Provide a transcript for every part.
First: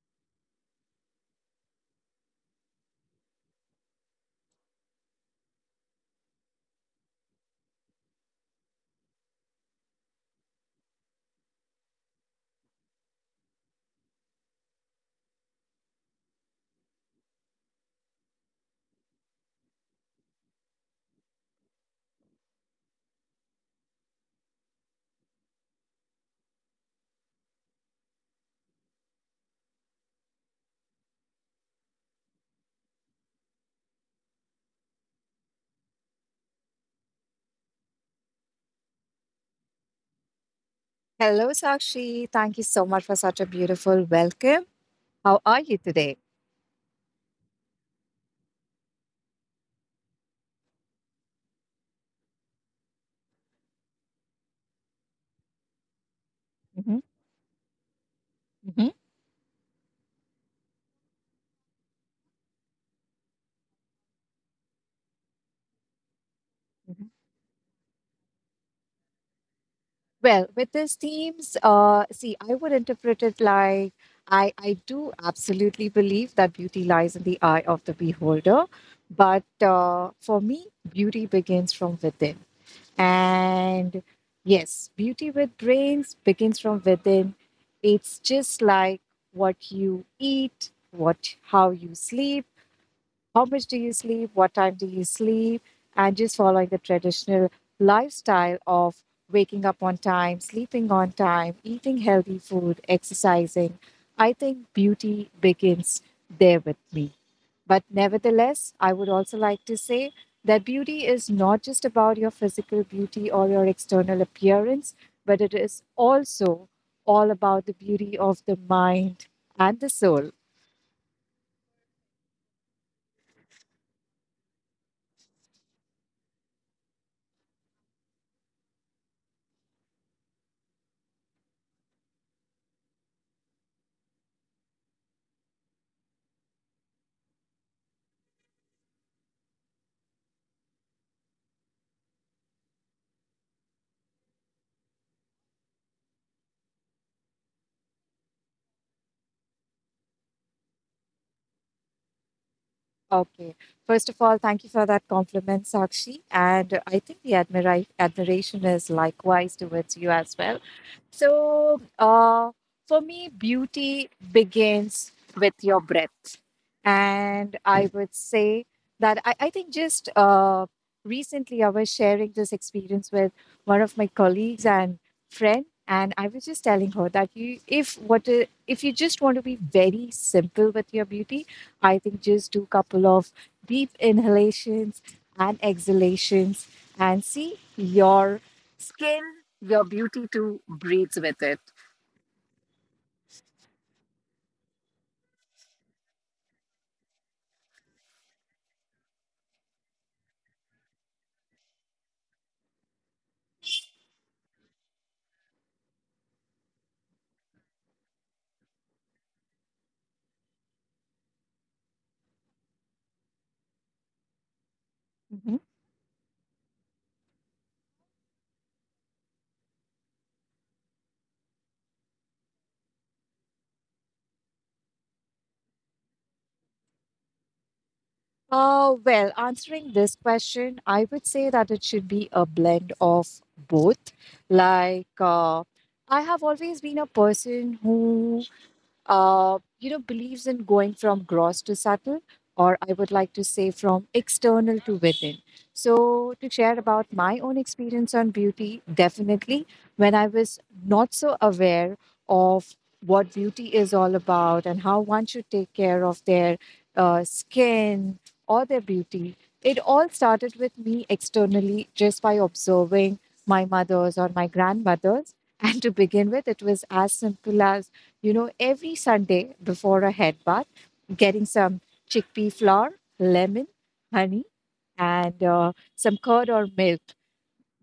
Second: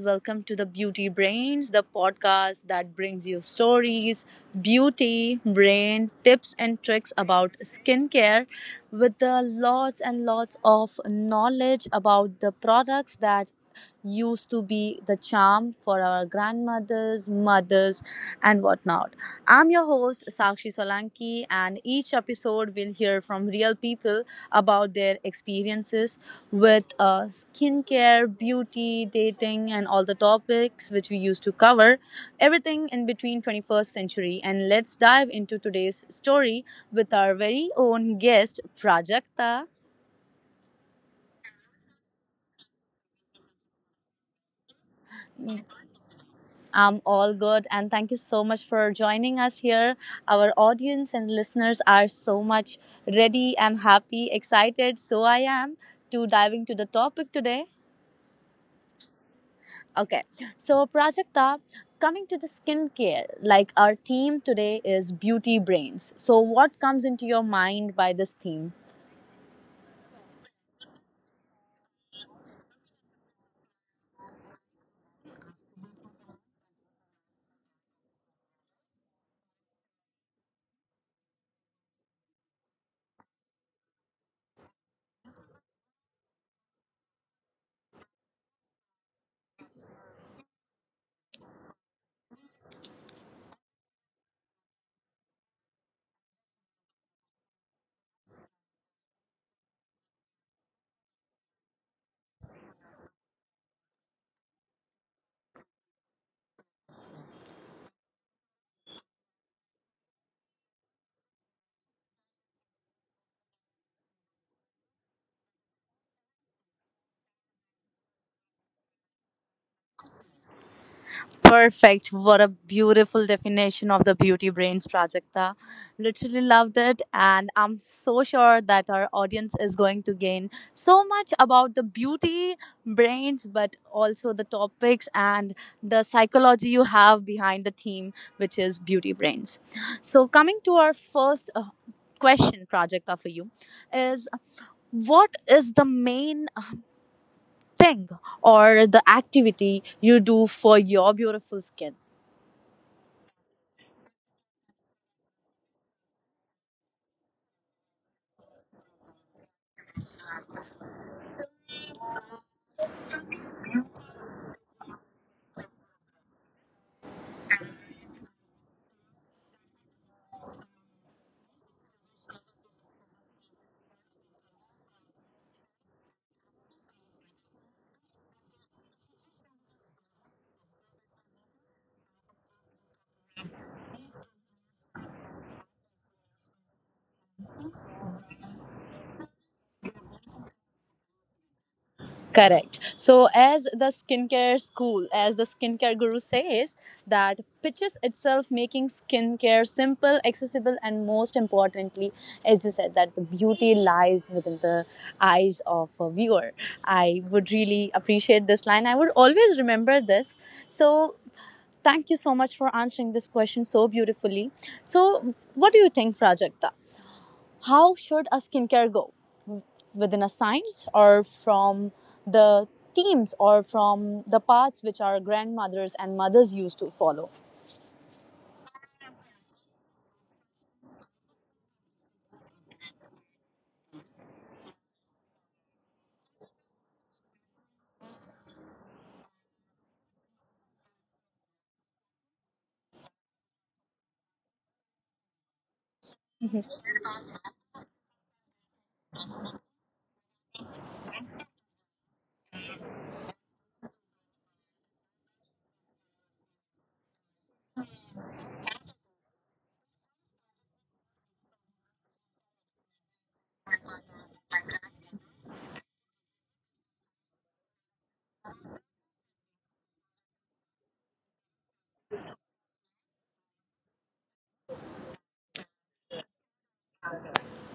Welcome to the Beauty Brains, the podcast that brings you stories, beauty, brain, tips, and tricks about skincare with the lots and lots of knowledge about the products that used to be the charm for our grandmothers, mothers, and whatnot. I'm your host, Sakshi Solanki, and each episode will hear from real people about their experiences with skincare, beauty, dating, and all the topics which we used to cover, everything in between 21st century. And let's dive into today's story with our very own guest, Prajakta. Hello, Sakshi. Thank you so much for such a beautiful welcome. How are you today? I'm all good, and thank you so much for joining us here. Our audience and listeners are so much ready and happy, excited. So I am to dive into the hmm topic today. hmm Okay, so Prajakta, coming to the skincare, like our theme today is beauty brains. So, what comes hmm into your mind by this theme? Well, with these themes, see, I would interpret it like I do absolutely believe that beauty lies in the eye of the beholder. But for me, beauty begins from within. And yes, beauty with brains begins from within. It's just like what you eat, what how you sleep, how much do you sleep, what time do you sleep, and just following the traditional lifestyle of waking up on time, sleeping on time, eating healthy food, exercising. I think beauty begins there with me. But nevertheless, I would also like to say that beauty is not just about your physical beauty or your external appearance, but it is also all about the beauty of the mind and the soul. Perfect. What a beautiful definition of the Beauty Brains Prajakta. Literally loved it. And I'm so sure that our audience is going to gain so much about the beauty brains, but also the topics and the psychology you have behind the theme, which is beauty brains. So, coming to our first question, Prajakta, for you is what is the main thing or the activity you do for your beautiful skin? Okay. First of all, thank you for that compliment, Sakshi. And I think the admiration is likewise towards you as well. So, for me, beauty begins with your breath. And I would say that I think just recently I was sharing this experience with one of my colleagues and friend. And I was just telling her that you, if what I- if you just want to be very simple with your beauty, I think just do couple of deep inhalations and exhalations and see your skin your beauty too breathes with it? Correct. So, as the skincare school, as the skincare guru says, that pitches itself making skincare simple, accessible, and most importantly, as you said, that the beauty lies within the eyes of a viewer. I would really appreciate this line. I would always remember this. So, thank you so much for answering this question so beautifully. So, Mhm. what do you think, Prajakta? How should a skincare go? Within a science or from the themes or from the paths which our grandmothers and mothers used to follow. Well, answering this question, I would say that it should be a blend of both. Like, uh, I have always been a person who you know, believes in going from gross to subtle, or I would like to say from external to within. So, to Mhm. share about my own experience on beauty, definitely when I was not so aware of what beauty is all about and how one should take care of their skin or their beauty, it all started with me externally just by observing my mother's or my grandmother's. And to begin with, it was as simple as you know, every Sunday before a head bath, getting some chickpea flour, lemon, honey, and some curd or milk,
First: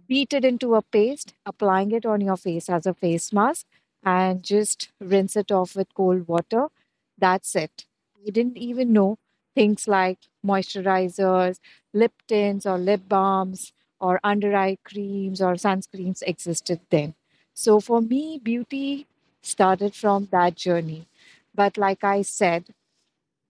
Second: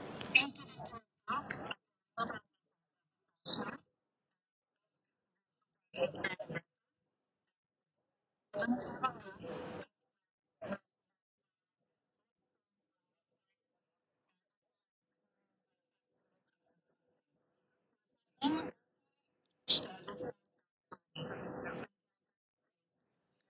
beat it into a paste, applying it on your face as a face mask, and just rinse it off with cold water. That's it. I didn't even know things like moisturizers, lip tints, or lip balms, or under eye creams, or sunscreens existed then. So for me, beauty started from that journey. But like I said,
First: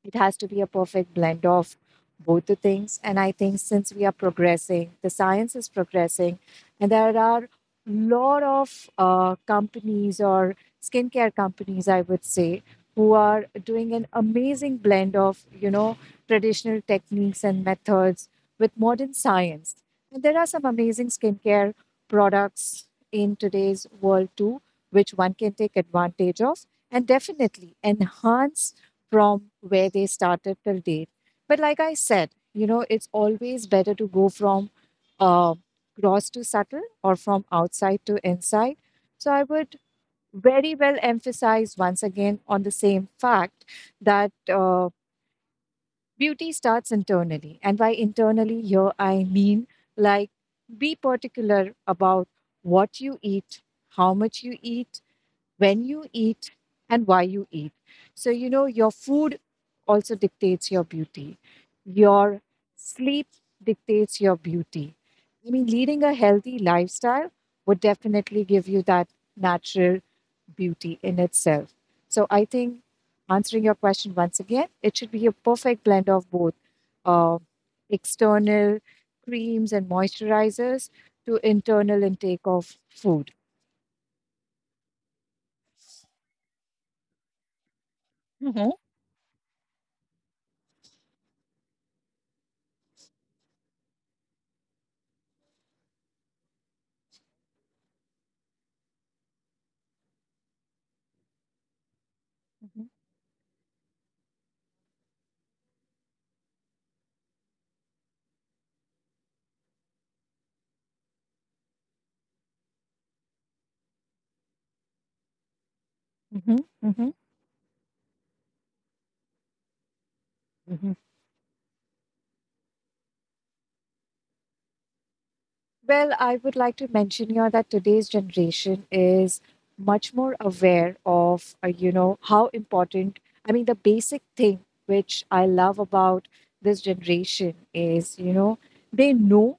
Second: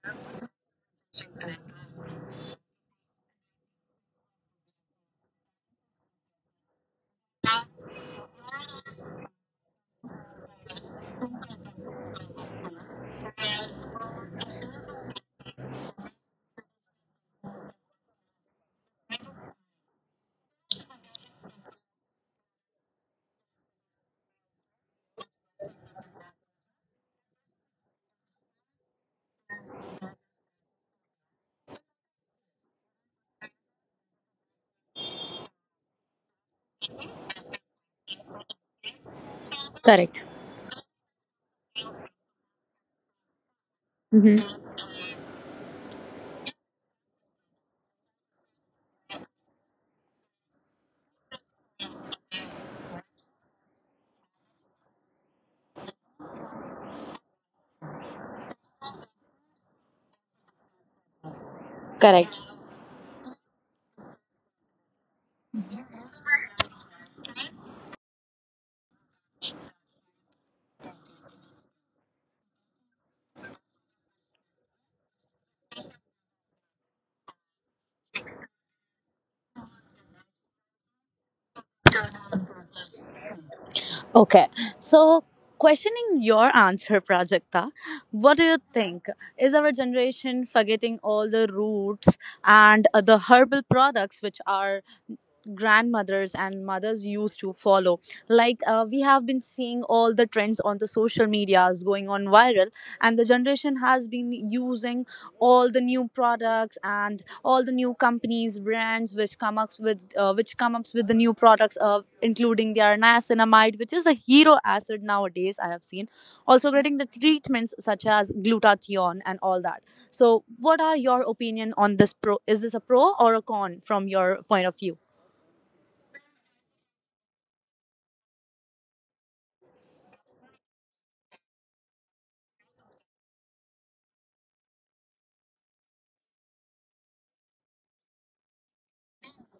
it has to be a perfect blend of both the things. And I think since we are progressing, the science is progressing, and there are a lot of companies or skincare companies, I would say, who are doing an amazing blend of, you know, traditional techniques and methods with modern science. And there are some amazing skincare products in today's world too, which one can take advantage of and definitely enhance from where they started till date. But like I said, you know, it's always better to go from uh, gross to subtle or from outside to inside. So I would Correct. very well emphasize once again on the same fact that Hmm. Beauty starts internally. And by internally, here I mean like be particular about what you eat, how much you eat, when you eat, and why you eat. So, you know, your food also dictates your beauty, your Correct. sleep dictates your beauty. I mean, leading a healthy lifestyle would definitely give you that natural beauty in itself. So, I think answering your question once again, it should be a perfect blend of both uh, external creams and moisturizers to internal intake of food. Okay. So, questioning your answer, Prajakta, what do you Mhm. think? Is our generation forgetting all the roots and the herbal products which are grandmothers and mothers used to follow, like we have been seeing all the trends on the social medias going on viral, Mhm. and the generation has been using all the new products and all the new companies brands which come up with the new products, including their niacinamide, which is the hero acid nowadays. I have seen also getting the Mhm. treatments such as glutathione and all that. So what are Mhm. your opinion on this? Pro, is this a pro or a con from your point of view? Well, I would like to mention here that today's generation is much more aware of, you know, how important, I mean, the basic thing which I love about this generation is, you know, they know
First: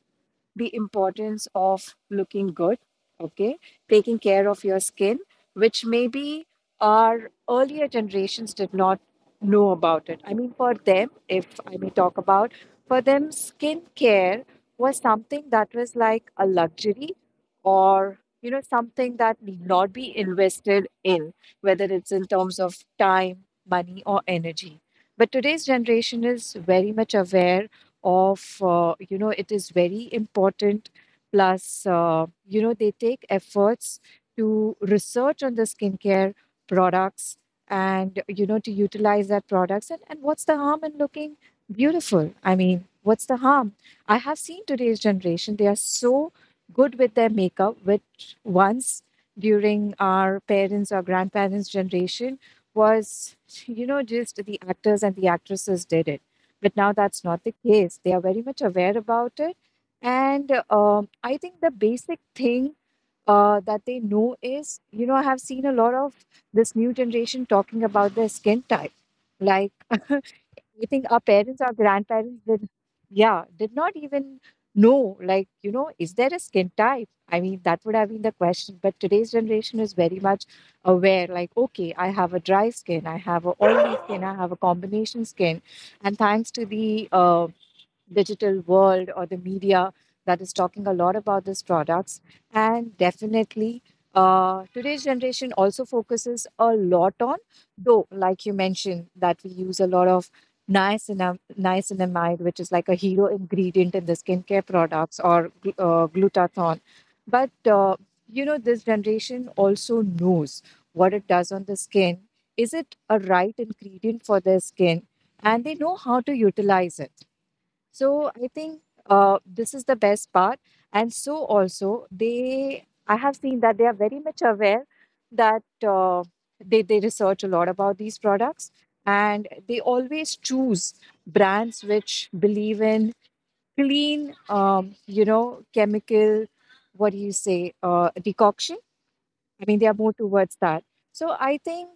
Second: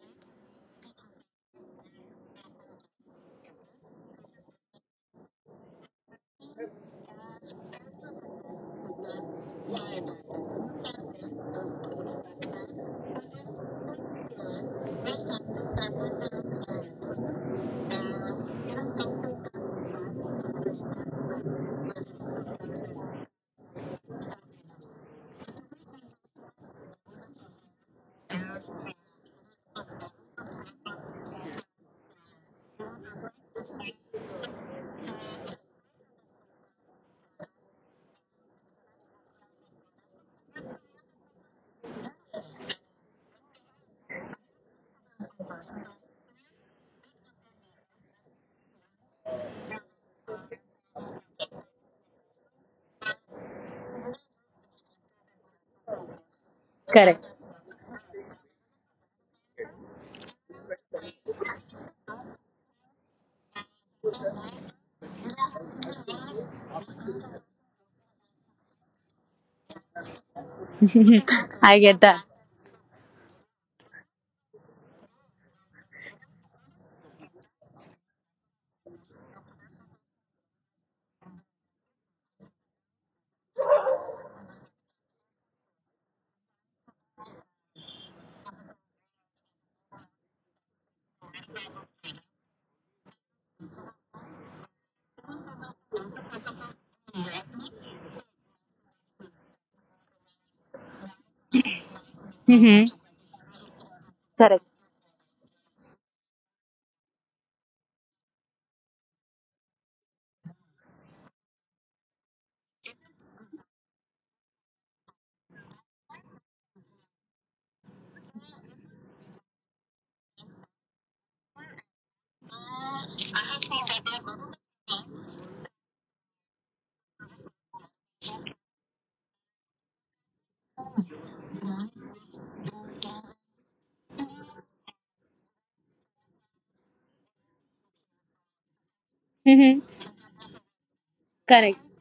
the importance of looking good, okay, taking care of your skin, which maybe our earlier generations did not know about it. I mean, for them, if I may talk about, for them, skincare was something that was like a luxury, or you know, something that need not be invested in, whether it's in terms of time, money, or energy. But today's generation is very much aware of, you know, it is very important. Plus you know, they take efforts to research on the skincare products, and you know, to utilize that products. And what's the harm in looking beautiful? I mean, what's the harm? I have seen today's generation, they are so good with their makeup, which once during our parents or grandparents generation was, you know, just the actors and the actresses did it. But now that's Correct. not the case. They are very much aware about it. And I think the basic thing that they know is, you know, I have seen a lot of this new generation talking about their skin type. Like, I think our parents, our I get that. grandparents did, yeah, did not even know, like, you know, is there a skin type? I mean, that would have been the question. But today's generation is very much aware, like, okay, I have a dry skin, I have a oily skin, I have a combination skin. And thanks to the digital world or the media that is talking a lot about these products. And definitely, today's generation also focuses a lot on, though, like you mentioned, that we use a lot of niacinamide, which is Mm-hmm. like a hero ingredient in the skincare Correct. products, or glutathione. But you know, this generation also knows what it does on the skin. Is it a right ingredient for their skin? And they know how to utilize it. So I think this is the best part. And so also they, I have seen that they are very much aware that they research a lot about these products, and they always choose brands which believe in clean, you know, chemical, what do you say, decoction. I Mm-hmm. mean, they are more towards that. So I Correct. think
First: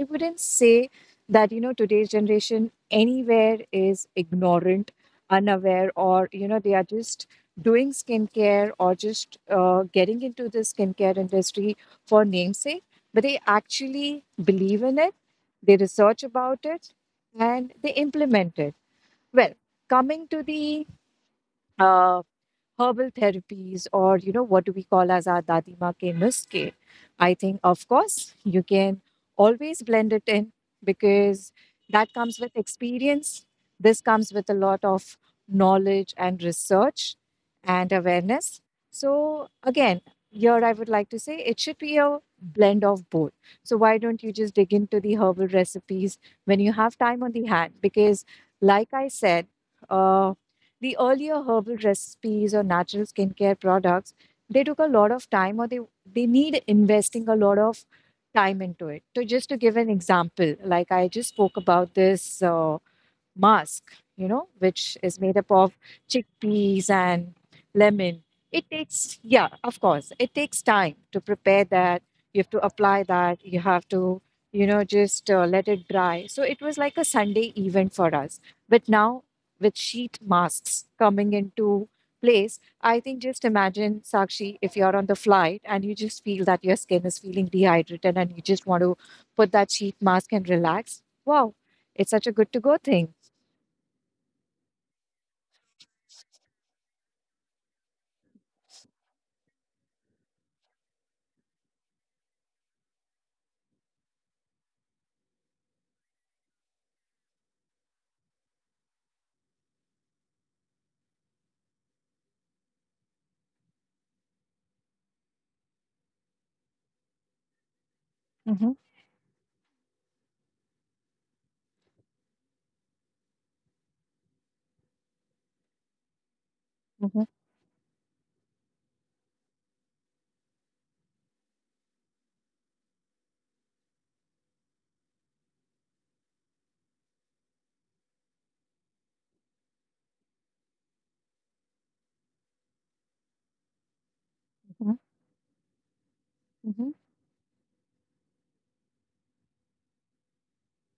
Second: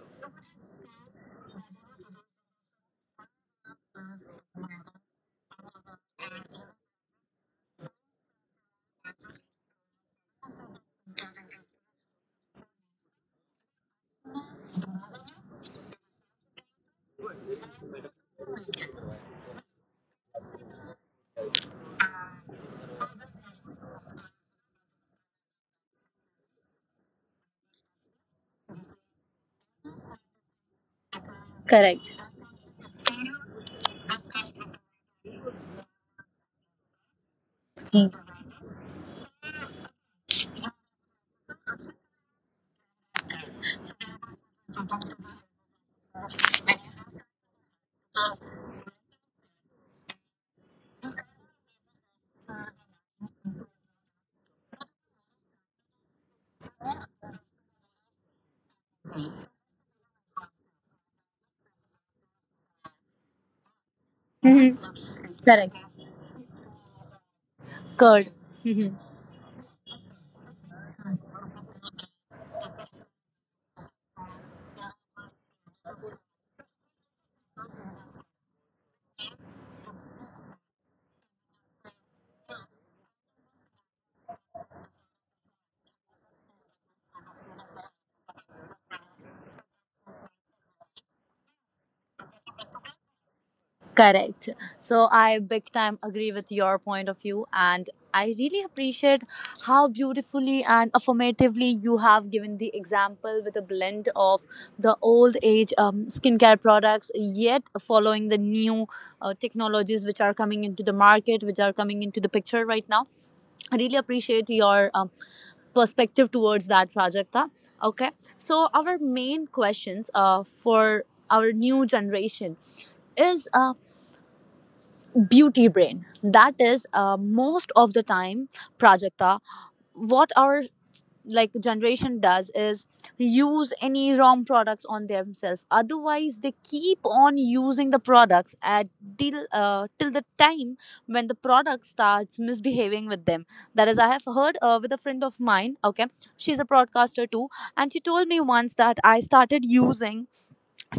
I wouldn't say that, you know, today's generation anywhere is ignorant, unaware, or, you know, they are just doing skincare or just getting into the skincare industry for namesake, but they actually believe in it, they research about it, and they implement it. Well, coming to the uh, herbal therapies, or you know, what do we call as our dadima ke nuske, I think of course you can always blend it in, because that Correct. comes with experience. This comes with a lot of knowledge and research and awareness. So again, here I would like to say it should be a blend of both. So why don't you just dig into the herbal recipes when you have time on the hand? Because like I said, uh, the earlier herbal recipes or natural skincare products, they took a lot of time, or they need investing a lot of time into it. So just to give an example, like I just spoke about this mask, you know, Mm-hmm. which is made up Correct. of chickpeas and lemon. Good. It Mm-hmm. takes, yeah, of course, it takes time to prepare that. You have to apply that. You have to, you know, just let it dry. So it was like a Sunday event for us. But now, with sheet masks coming into place, I think just imagine, Sakshi, if you're on the flight and you just feel that your skin is feeling dehydrated and you just want to put that sheet mask and relax. Wow, it's such a good to go thing. Correct. So I big time agree with your point of view, and I really appreciate how beautifully and affirmatively you have given the example with a blend of the old age skincare products, yet following the new technologies which are coming into the market, which are coming into the picture right now. I really appreciate your perspective towards that, Rajakta. Okay, so Mhm, our main questions for our new generation is beauty brain. That is, mhm, most of the time, Prajakta, what our like generation does is use any wrong products on themselves. Otherwise, they keep on using the products at till till the time when the product starts misbehaving with them. That is, I have heard with mhm, a friend of mine. Okay, she's a mhm, broadcaster too, and she told me once that I started using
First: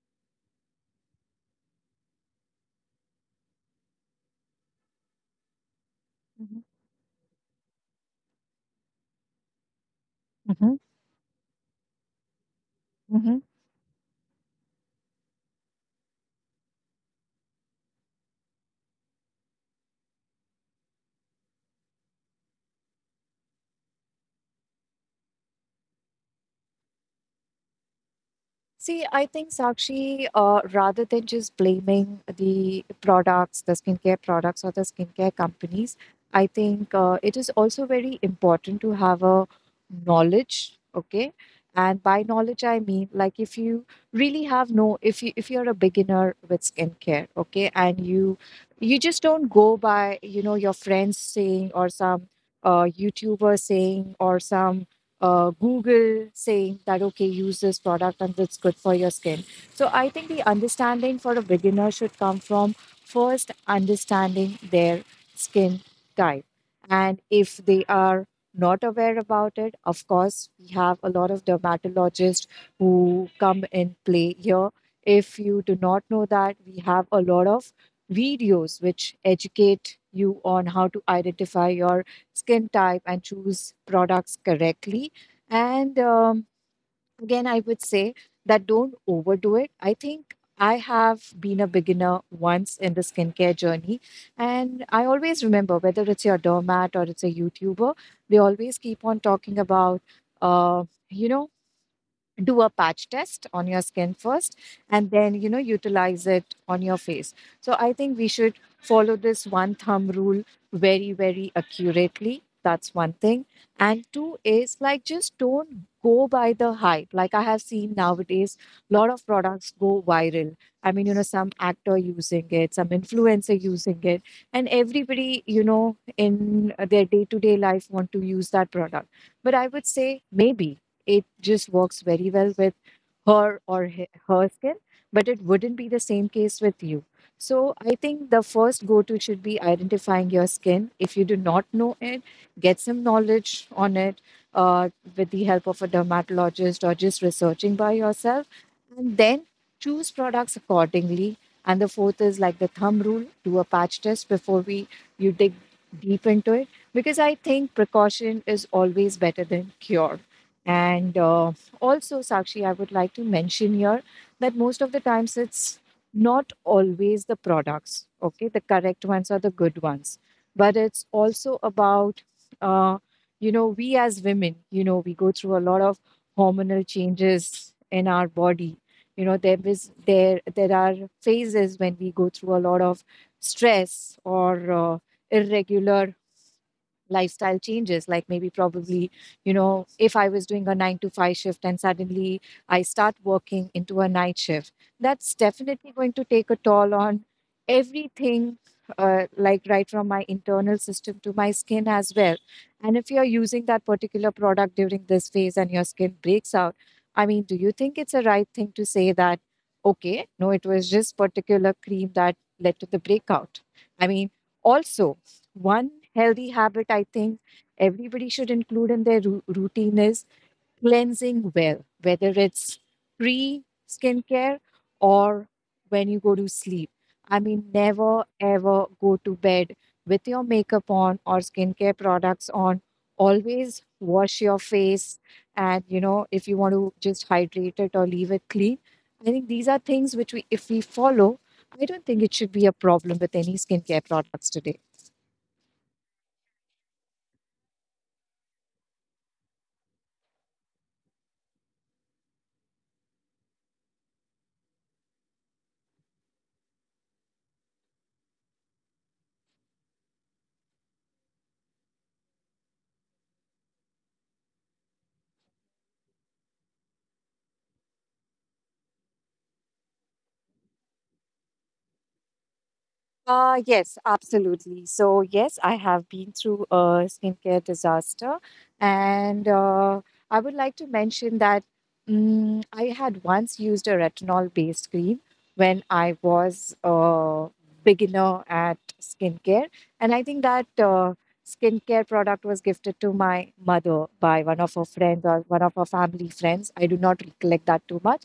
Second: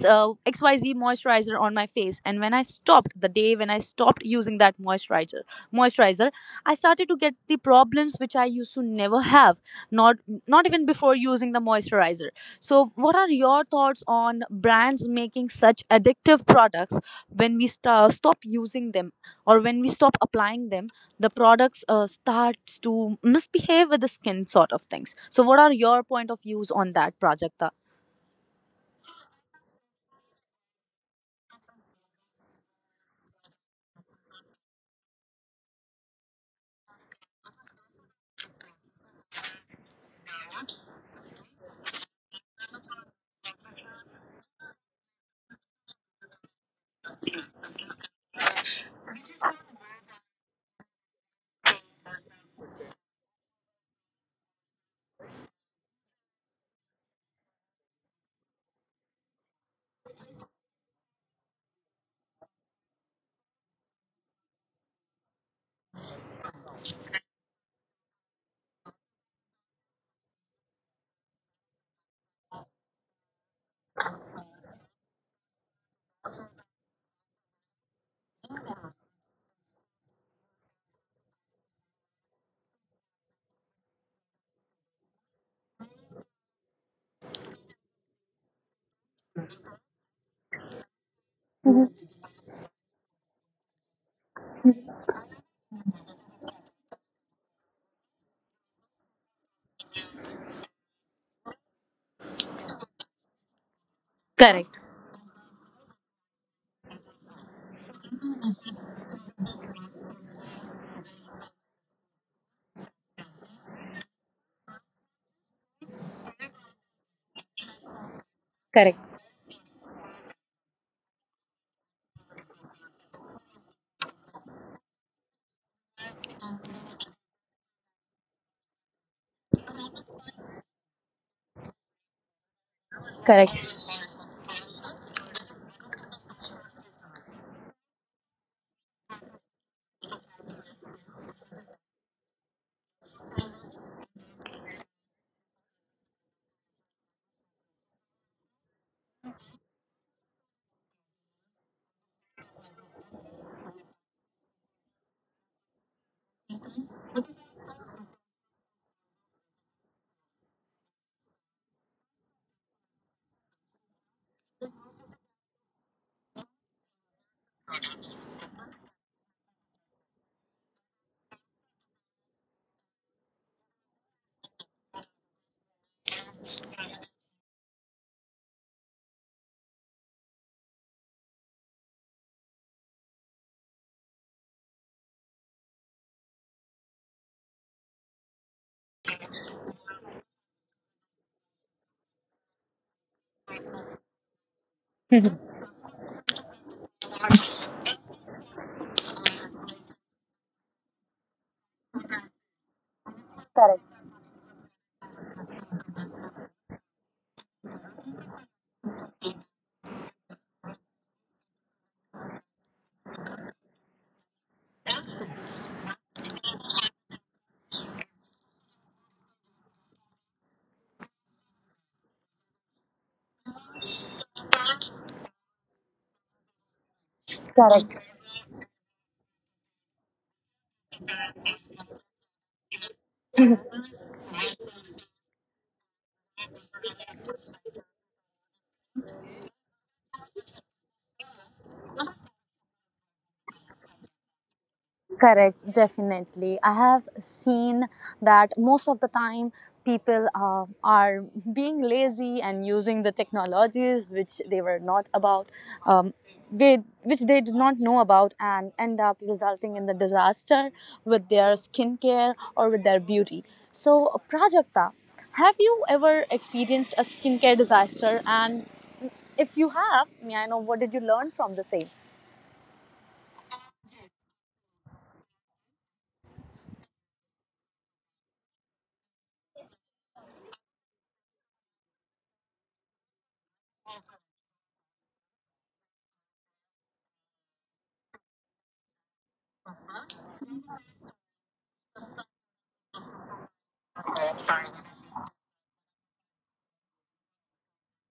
so xyz moisturizer on my face, and when I stopped, the day when I stopped using that moisturizer, mhm, I started to get the problems which I used to never have, not not mhm, even before using the moisturizer. So what are mhm. your thoughts on brands making such addictive products? When we stop using them or when we stop applying them, the products starts to misbehave with the skin sort of things. So what are your point of views on that, Prajakta? See, I think Sakshi, rather than just blaming the products, the skincare products or the skincare companies, I think it is also very important to have a knowledge, okay? And by knowledge, I mean like if you really have no, if you if you're a beginner with skincare, okay, and you just don't go by you know your friends saying, or some YouTuber saying, or some Google saying that, okay, use this product and it's good for your skin. So I think the understanding for a beginner should come from first understanding their skin type. And if they are not aware about it, of course, we have a lot of dermatologists who come in play here. If you do not know that, we have a lot of videos which educate you on how to identify your skin type and choose products correctly. And again, I would say that don't overdo it. I think I have been a beginner once in the skincare journey. And I always remember, whether it's your doormat or it's a YouTuber, they always keep on talking about, uh, you know, do a patch test on your skin first Correct, and then, you know, utilize it on your face. So I think we should follow this one thumb rule very accurately. That's one thing, and two is like, just don't go by the hype. Like, I have seen nowadays a lot correct, of products go viral. I mean, you know, some actor using it, some influencer using it, and everybody, you know, in their day to day life want to use that product. But I would say maybe it just works very well with her, or correct. Her skin, but it wouldn't be the same case with you. So I think the first go to should be identifying your skin. If you do not know it, get some knowledge on it, uh, with the help of a dermatologist or just researching by yourself, and then choose products accordingly. And the fourth is like the thumb rule: do a patch test before we you dig deep into it, because I think precaution is always better than cure. And Also, Sakshi, I would like to mention here that most of the times it's not always the products, okay? The correct ones are the good ones, but it's also about, uh, we as women, you know, we go through a lot of hormonal changes in our body. You know, there is there there are phases when we go through a lot of stress or irregular lifestyle changes. Like, maybe probably, you know, if I was doing a 9 to 5 shift and suddenly I start working into a night shift, that's definitely going to take a toll on everything, like right from my internal system to my skin as well. And if you're using that particular product during this phase and your skin breaks out, I mean, do you think it's a right thing to say that, okay, no, it was just particular cream that led to the breakout? I mean, also, one healthy habit I think everybody should include in their routine is cleansing well, whether it's pre skincare or when you go to sleep. I mean, never ever go to bed with your makeup on or skincare products on. Always wash your face, and you know, if you want to just hydrate it or leave it clean. I think these are things which we, if we follow, I don't think it should be a problem with any skincare products today. Correct, definitely. I have seen that most of the time people are being lazy and using the technologies which they were not about, um, which they did not know about, and end up resulting in the disaster with their skincare or with their beauty. So, Prajakta, have you ever experienced a skincare disaster? And if you have, may I know what did you learn from the same? Yes, absolutely. So, yes, I have been through a skincare disaster, and I would like to mention that I had once used a retinol-based cream when I was a beginner at skincare, and I think that skincare product was gifted to my mother by one of her friends or one of her family friends. I do not recollect that too much,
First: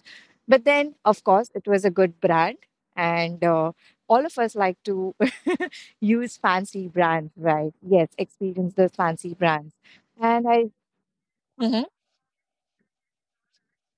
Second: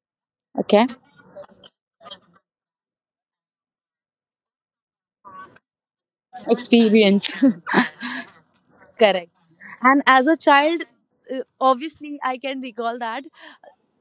but Okay, then, of course, it was a good brand, and all of us like to use fancy brands, experience. right? Yes, experience those Correct. fancy brands. And as a And I. child, Mhm. obviously, I can recall that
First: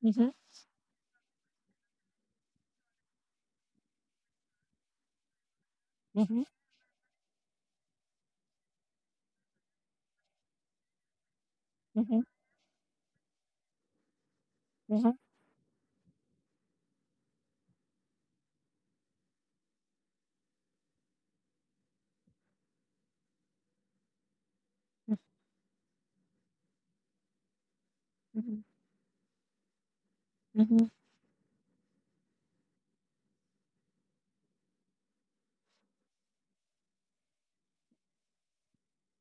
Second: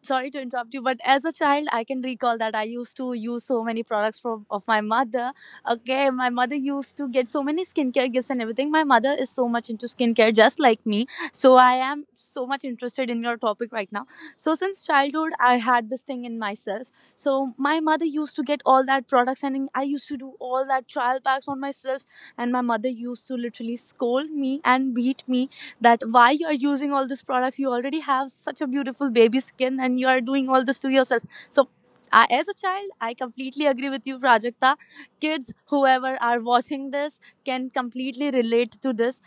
sorry Mhm. to interrupt you, but as a child, I can recall that I used to use so many products from of my mother. Okay, my Mhm. mother used to get so many skincare gifts and everything. My mother is so much into skincare, just like me. So I am Mhm. so much interested in your topic right now. So since Mhm. childhood, I had this thing in myself. So my mother used to get all that products, and I used to do all that trial packs on myself. And my mother used to literally scold me and Mhm. beat me that why you are using all these products, you already have such a Mhm. beautiful baby skin and you are doing all this to Mhm. yourself. So I, as a child, I completely agree with you, Prajakta. Kids whoever are watching this can completely relate to this,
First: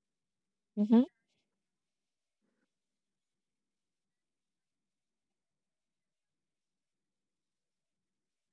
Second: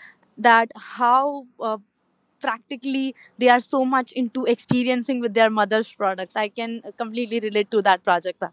that Mhm. how practically they are so much into experiencing with their mother's products. I can completely relate to that, Prajakta.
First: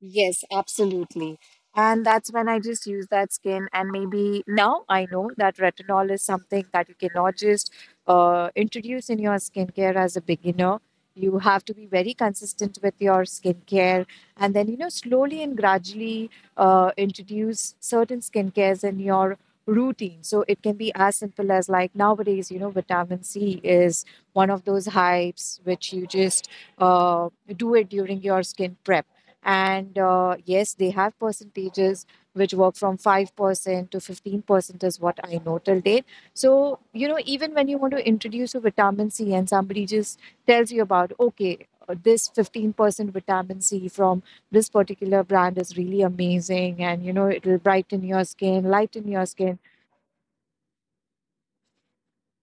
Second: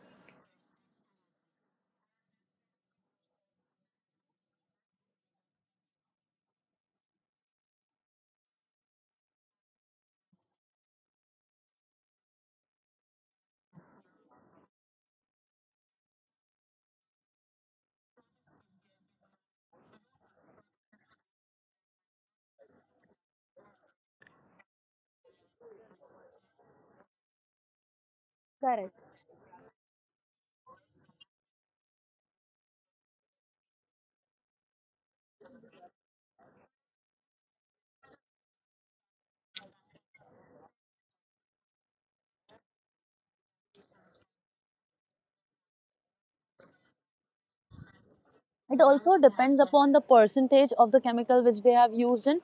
Yes, absolutely. And that's when I just use that skin. And maybe now I know that retinol is something that you cannot just introduce in your skincare as a beginner. You have to be very consistent with your skincare, and then, you know, slowly and gradually introduce certain skincares in your routine. So it can be as simple as, like, nowadays, you know, vitamin C is one of those hypes which you just uh, do it during your skin Correct. prep. And yes, they have percentages which work from 5% to 15% is what I know till date. So, you know, even when you want to introduce a vitamin C and somebody just tells you about, okay, this 15% vitamin C from this particular brand is really amazing, and, you know, it'll brighten your skin, It lighten also your skin. depends upon the percentage of the chemical which they have used in.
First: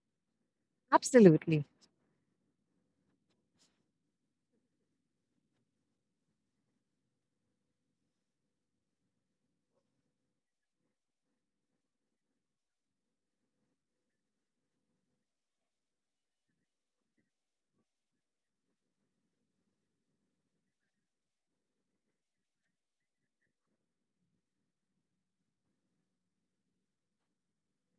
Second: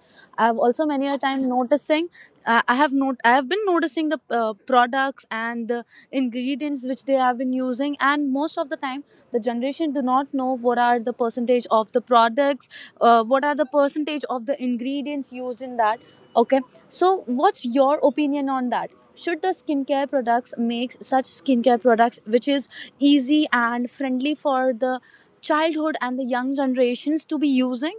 I've also many a time Absolutely. noticing, I have not I have been noticing the products and the ingredients which they have been using, and most of the time the generation do not know what are the percentage of the products, what are the percentage of the ingredients used in that. Okay, so what's your opinion on that? Should the skincare products make such skincare products which is easy and friendly for the childhood and the young generations to be using?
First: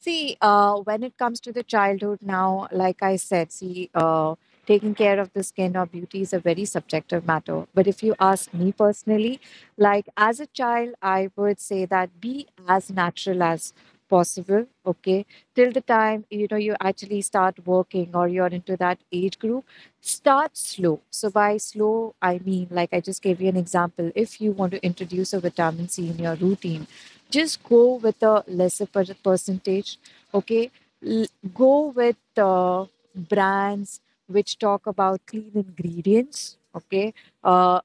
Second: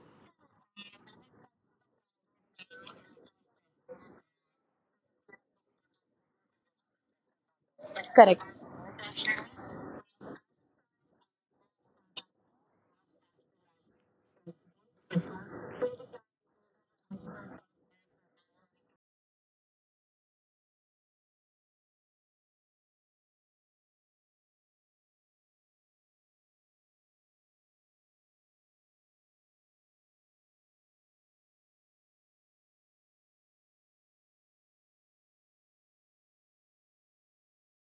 See, when it comes to the childhood now, like I said, see, taking care of the skin or beauty is a very subjective matter. But if you ask me personally, like, as a child, I would say that be as natural as possible, okay? Till the time, you know, you actually start working or you're into that age group, start slow. So by slow, I mean, like, I just gave you an example. If you want to introduce a vitamin C in your routine, just go with a lesser percentage, okay? L- Go with brands which talk about clean ingredients, okay? uh,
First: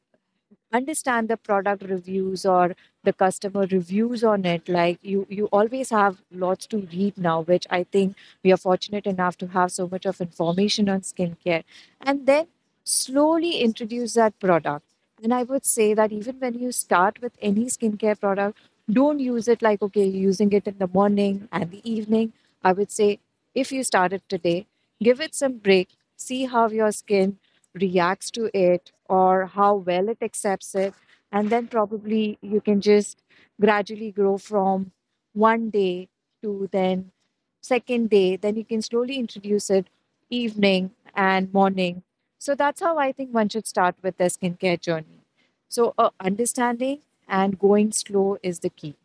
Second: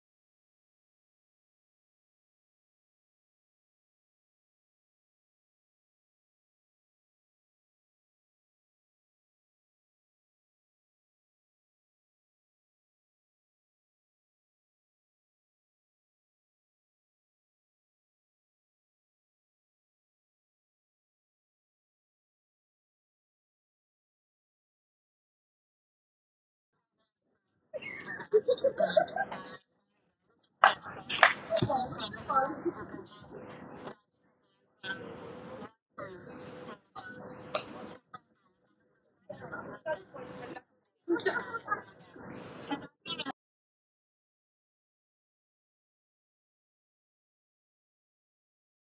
Understand the product reviews or the customer reviews on it. Like, you always have lots to read now, which I think we are fortunate enough to have so much of information on skincare, and then slowly introduce that product. And I would say that even when you start with any skincare product, don't use it like, okay, you're using it in the morning and the evening. I would say, if you started today, give it some break. See how your skin reacts to it or how well it accepts it. And then probably you can just gradually grow from one day to then second day. Then you can slowly introduce it evening and morning. So that's how I think one should start with their skincare journey. So understanding and going slow is the key.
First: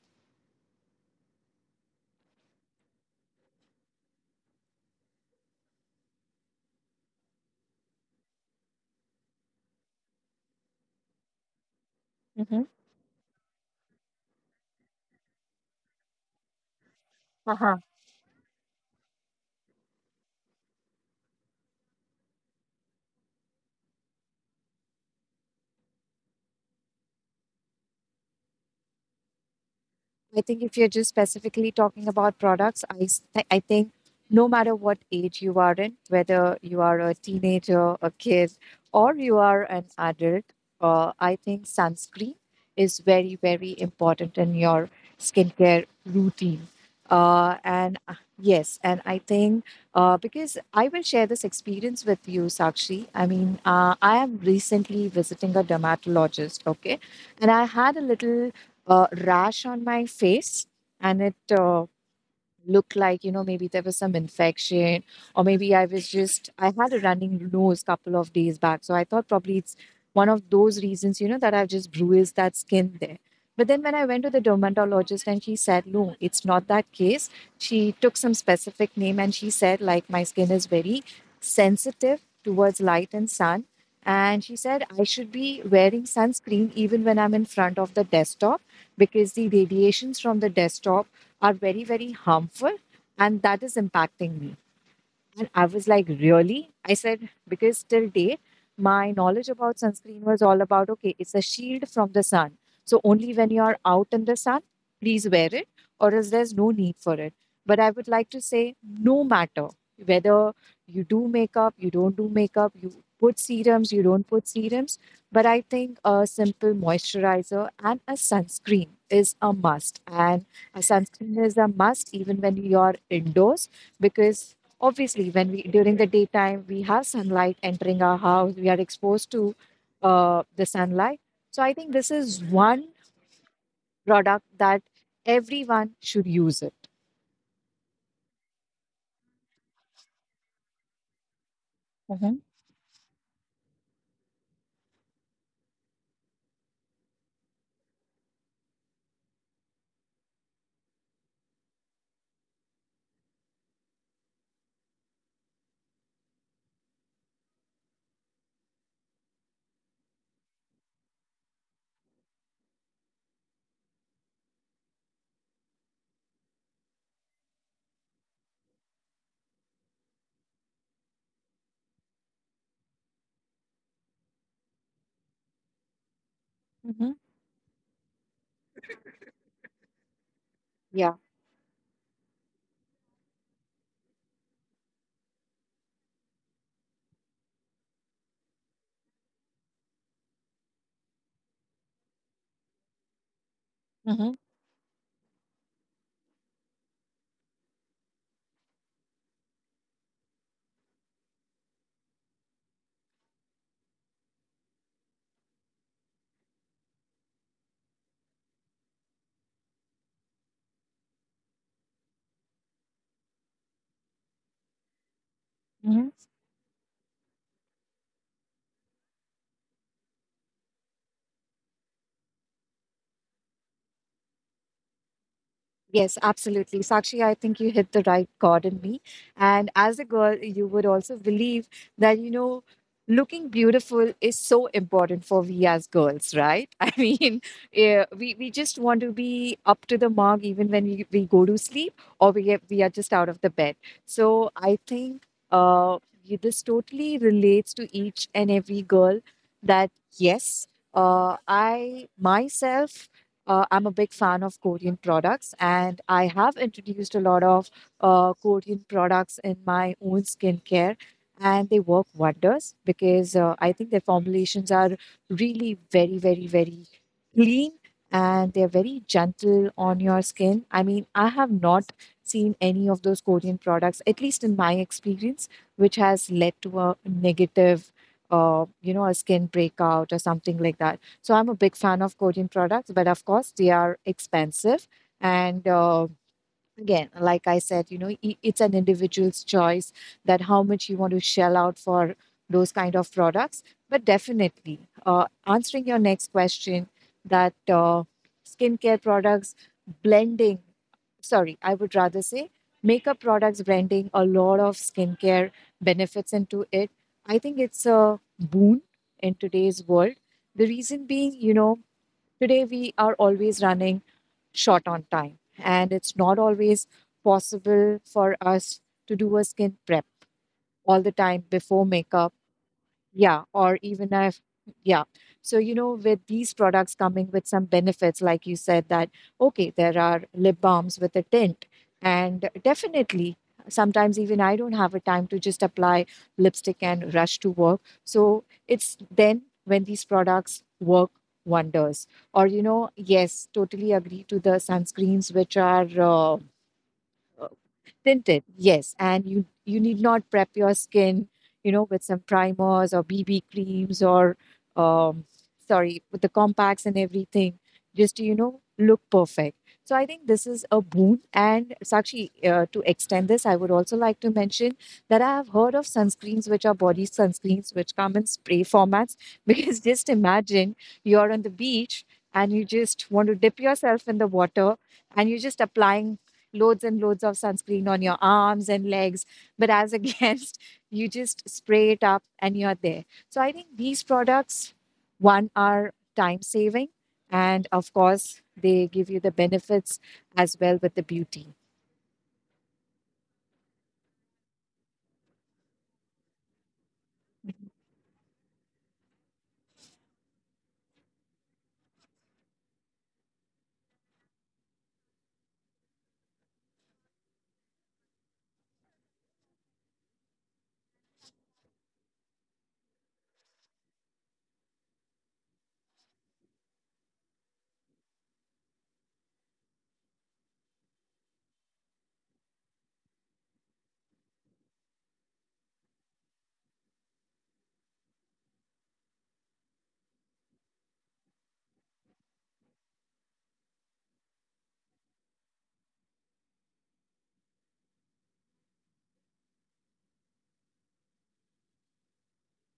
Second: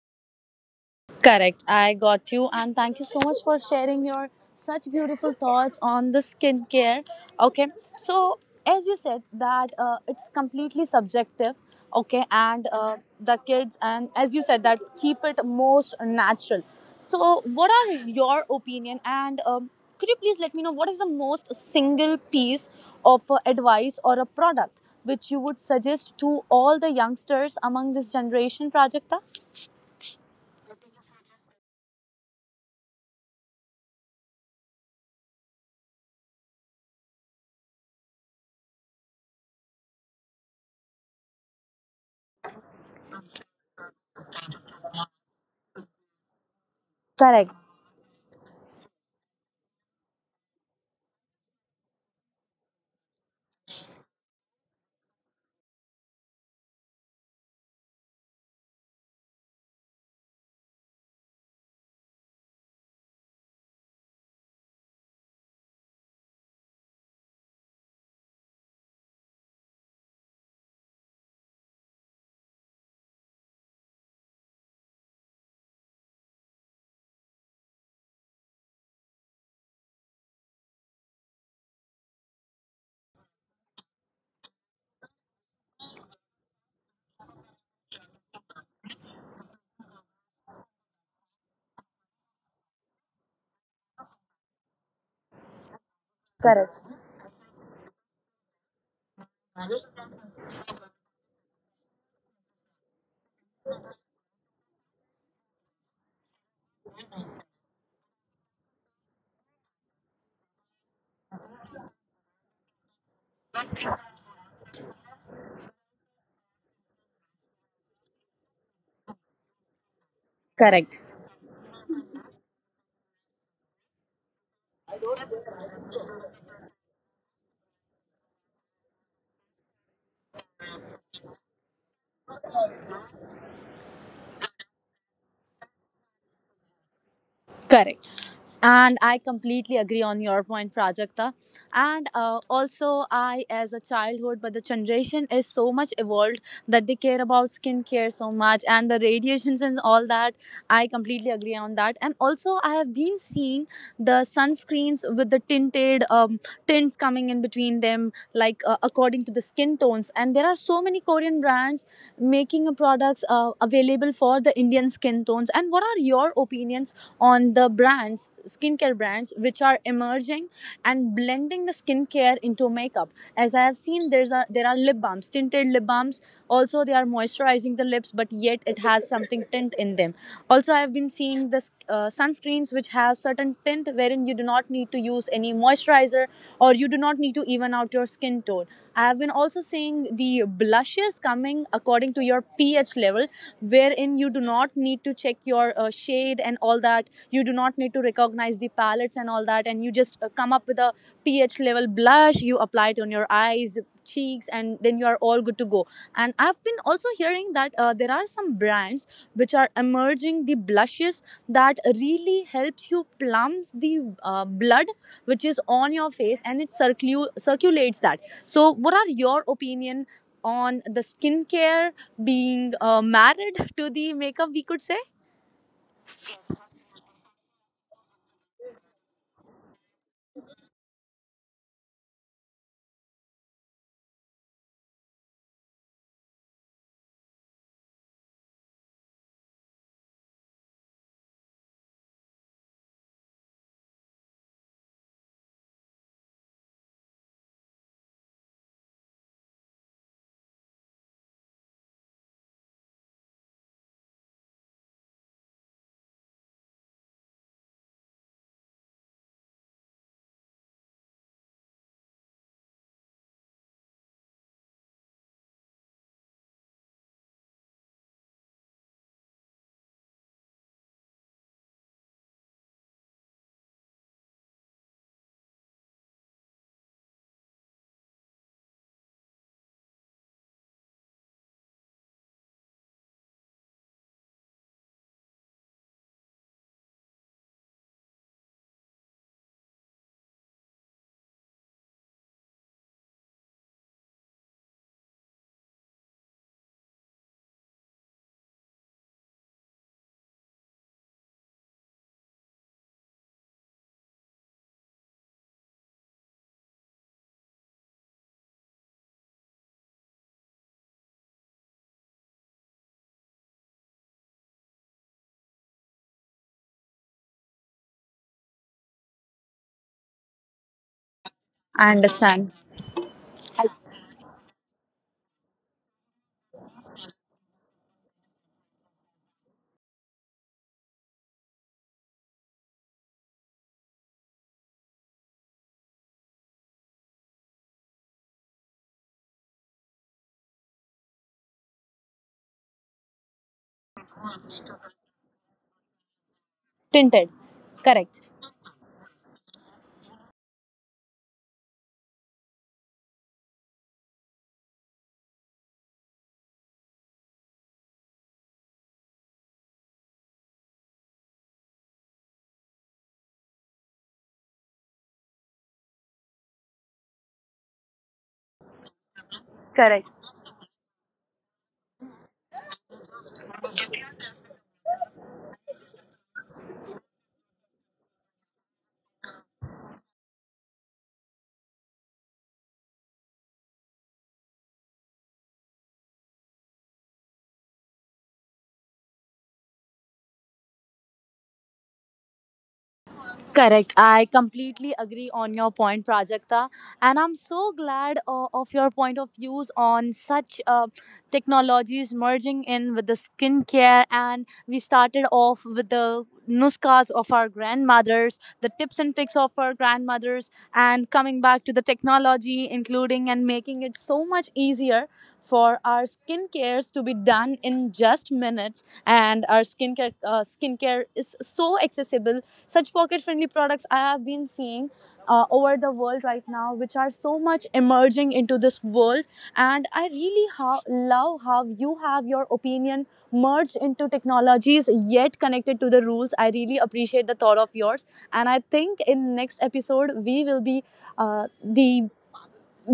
Correct. I got you. And thank you so much for sharing your such beautiful thoughts on the skincare. Okay. So, as you said, that it's completely subjective. Okay. Mhm. And the kids, and as you said, that keep it most natural. So, what are your opinion? And could you please let me know what is the most single piece of advice or a product which you would suggest to all the youngsters among this generation, Prajakta? I think if you're just specifically talking about products, I, s- I think no matter what age you are in, whether you are a teenager, a kid, or you are an adult, I think sunscreen is very, very important in your skincare routine. Correct. And Yes, and I think because I will share this experience with you, Sakshi. I mean, I am recently visiting a dermatologist, okay? And I had a rash on my face, and it looked like, you know, maybe there was some infection, or maybe I was just I had a running nose couple of days back, so I thought probably it's one of those reasons, you know, that I've just bruised that skin there. But then when I went to the dermatologist and she said, no, it's not that case. She took some specific name and she said, like, my skin is very sensitive towards light and sun. And she said, I should be wearing sunscreen even when I'm in front of the desktop because the radiations from the desktop are very, very harmful and that is impacting me. And I was like, really? I said, because till day, my knowledge about sunscreen was all about, okay, it's a shield from the sun. So only when you are out in the sun, please wear it, or else there's no need for it. But I would like to say, no matter whether you do makeup, you don't do makeup, you put serums, you don't put serums, but I think a simple moisturizer and a sunscreen is a must. And a Correct. sunscreen is a must even when you're indoors, because obviously when we during the daytime we have sunlight entering our house, we are exposed to the sunlight. So I think this is one product that everyone should use it. करें। And I completely agree on your point, Prajakta. And Mm-hmm. also, I, as a childhood, but the generation is so much evolved that they care about skincare so much and the radiations and all that. I completely agree on that. And also, I have been seeing the sunscreens with the tinted tints coming in between them, like according to the skin tones. And there are so many Korean brands making products available for the Indian skin tones. And what are your opinions on the brands skincare brands which are emerging and blending the skincare into makeup? As I have seen, there are lip balms, tinted lip balms. Also, they are Mm-hmm. moisturizing the lips, but yet it has something tint in them. Also, I have been Yeah. seeing the sunscreens which have certain tint wherein you do not need to use any moisturizer or you do not need to even out your skin tone. I have been also seeing the blushes coming according to your pH level, wherein you do Mm-hmm. not need to check your shade and all that. You do not need to recognize the palettes and all that, and you just come up with a ph level blush. You apply it on your eyes, cheeks, and then you are all good to go. And I've been also hearing that there are some brands which are emerging the blushes that really helps you plumb the blood which is on your face, and it circulates that. So what are your opinion on the skincare being married to the makeup, we could say? Yes, absolutely. Sakshi, I think you hit the right chord in me. And as a girl, you would also believe that, you know, looking beautiful is so important for we as girls, right? I mean, we just want to be up to the mark even when we go to sleep, or we are just out of the bed. So I think uh, this totally relates to each and every girl, that, yes, I myself, I'm a big fan of Korean products, and I have introduced a lot of Korean products in my own skincare, and they work wonders because I think their formulations are really very, very, very clean, and they're very gentle on your skin. I mean, I have not seen any of those Korean products, at least in my experience, which has led to a negative, a skin breakout or something like that. So I'm a big fan of Korean products, but of course they are expensive. And again, like I said, you know, it's an individual's choice, that how much you want to shell out for those kind of products. But definitely, answering your next question, that uh, skincare products blending, sorry, I would rather say makeup products blending a lot of skincare benefits into it, I think it's a boon in today's world. The reason being, you know, today, we are always running short on time, and it's not always possible for us to do a skin prep all the time I before makeup. understand. Yeah, or even if, yeah. So, you know, with these products coming with some benefits, like you said, that, okay, there are lip balms with a tint. And definitely, sometimes even I don't have a time to just apply lipstick and rush to work. So it's then when these products work wonders. Or, you know, yes, totally agree to the sunscreens, which are Tinted, correct. tinted, yes. And you need not prep your skin, you know, with some primers or BB creams or um, sorry, with the compacts and everything, just to, you know, look perfect. So I think this is a boon. And Sakshi, to extend this, I would also like to mention that I have heard of sunscreens which are body sunscreens which come in spray formats. Because just Correct. imagine, you're on the beach and you just want to dip yourself in the water and you're just applying loads and loads of sunscreen on your arms and legs. But as against, you just spray it up and you're there. So I think these products, one, are time saving, and of course, they give you the benefits as well with the beauty. Correct. I completely agree on your point, Prajakta. And I'm so glad of your point of views on such technologies merging in with the skincare. And we started off with the nuskas of our grandmothers, the tips and tricks of our grandmothers, and coming back to the technology, including and making it so much easier for our skincares to be done in just minutes. And our skincare, skincare is so accessible. Such pocket friendly products I have been seeing over the world right now, which are so much emerging into this world. And I really love how you have your opinion merged into technologies yet connected to the rules. I really appreciate the thought of yours. And I think in next episode, we will be the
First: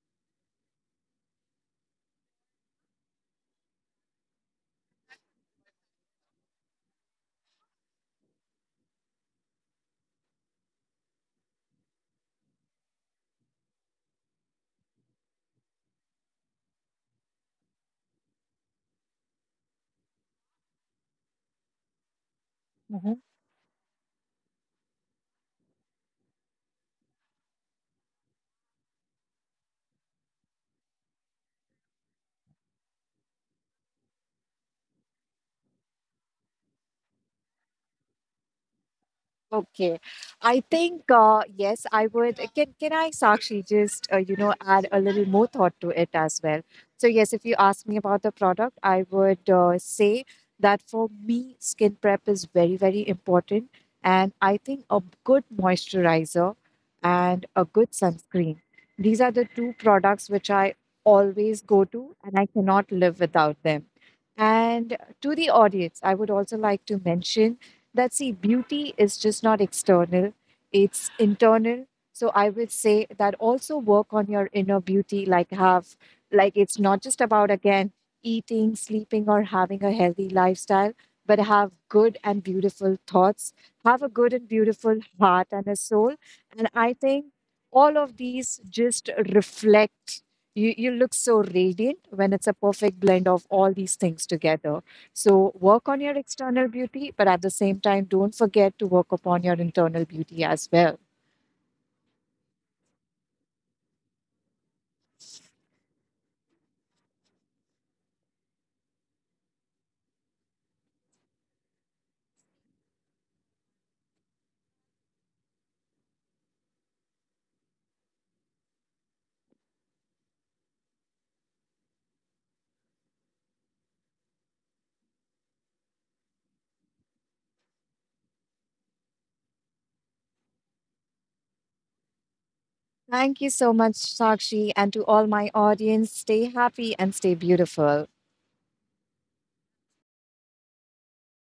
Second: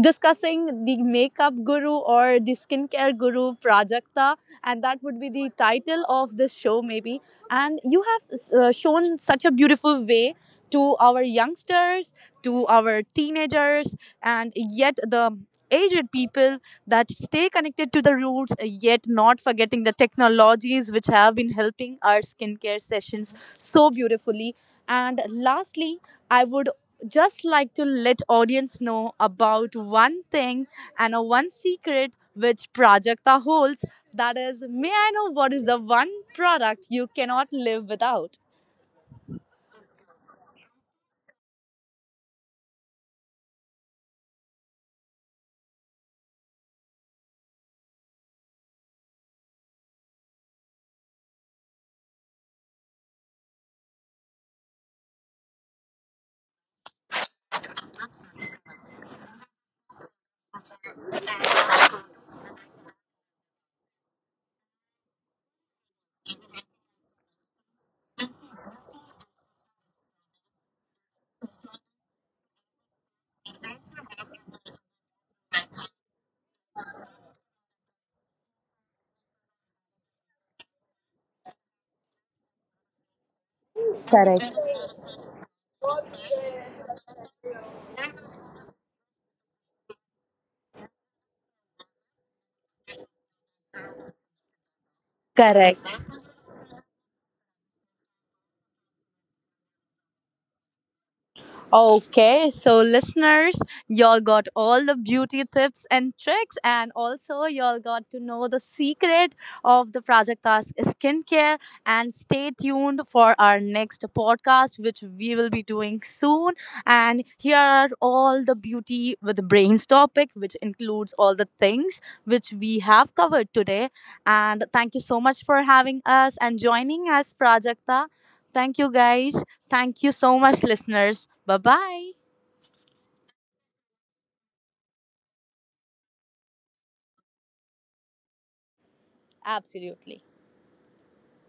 discussing the makeup guru or the skincare guru Prajakta, and that would be the title of this show, maybe. And you have shown such a beautiful way to our youngsters, to our teenagers, and yet the aged people, that stay connected to the roots, yet not forgetting the technologies which have been helping our skincare sessions so beautifully. And lastly, I would just like to let audience know about one thing and a one secret which Prajakta holds. That is, may I know what is the one product you cannot live without? Okay, I think yes, I would. Can I, Sakshi, just you know, add a little more thought to it as well? So yes, if you ask me about the product, I would say that for me, skin prep is very very important, and I think a good moisturizer and a good sunscreen. These are the two products which I always go to, and I cannot live without them. And to the audience, I would also like to mention that see, beauty is just not external, it's internal. So I would say that also work on your inner beauty, like have, like, it's not just about again eating, sleeping, or having a healthy lifestyle, but have good and beautiful thoughts, have a good and Correct. beautiful heart and a soul. And I think all of these just reflect. You look so radiant when it's a perfect blend of all these things together. So work on Correct. your external beauty, but at the same time, don't forget to work upon your internal beauty as well. Okay, so listeners, y'all got all the beauty tips and tricks, and also y'all got to know the secret of the Project Task skincare. And stay tuned for our next podcast, which we will be doing soon. And here are all the beauty with the brains topic, which includes all the things which we have covered today. And thank you so much for having us and joining us, Prajakta. Thank you, guys. Thank you so much, listeners. Bye bye. Thank you so much, Sakshi, and to all my audience. Stay happy and stay beautiful. Absolutely.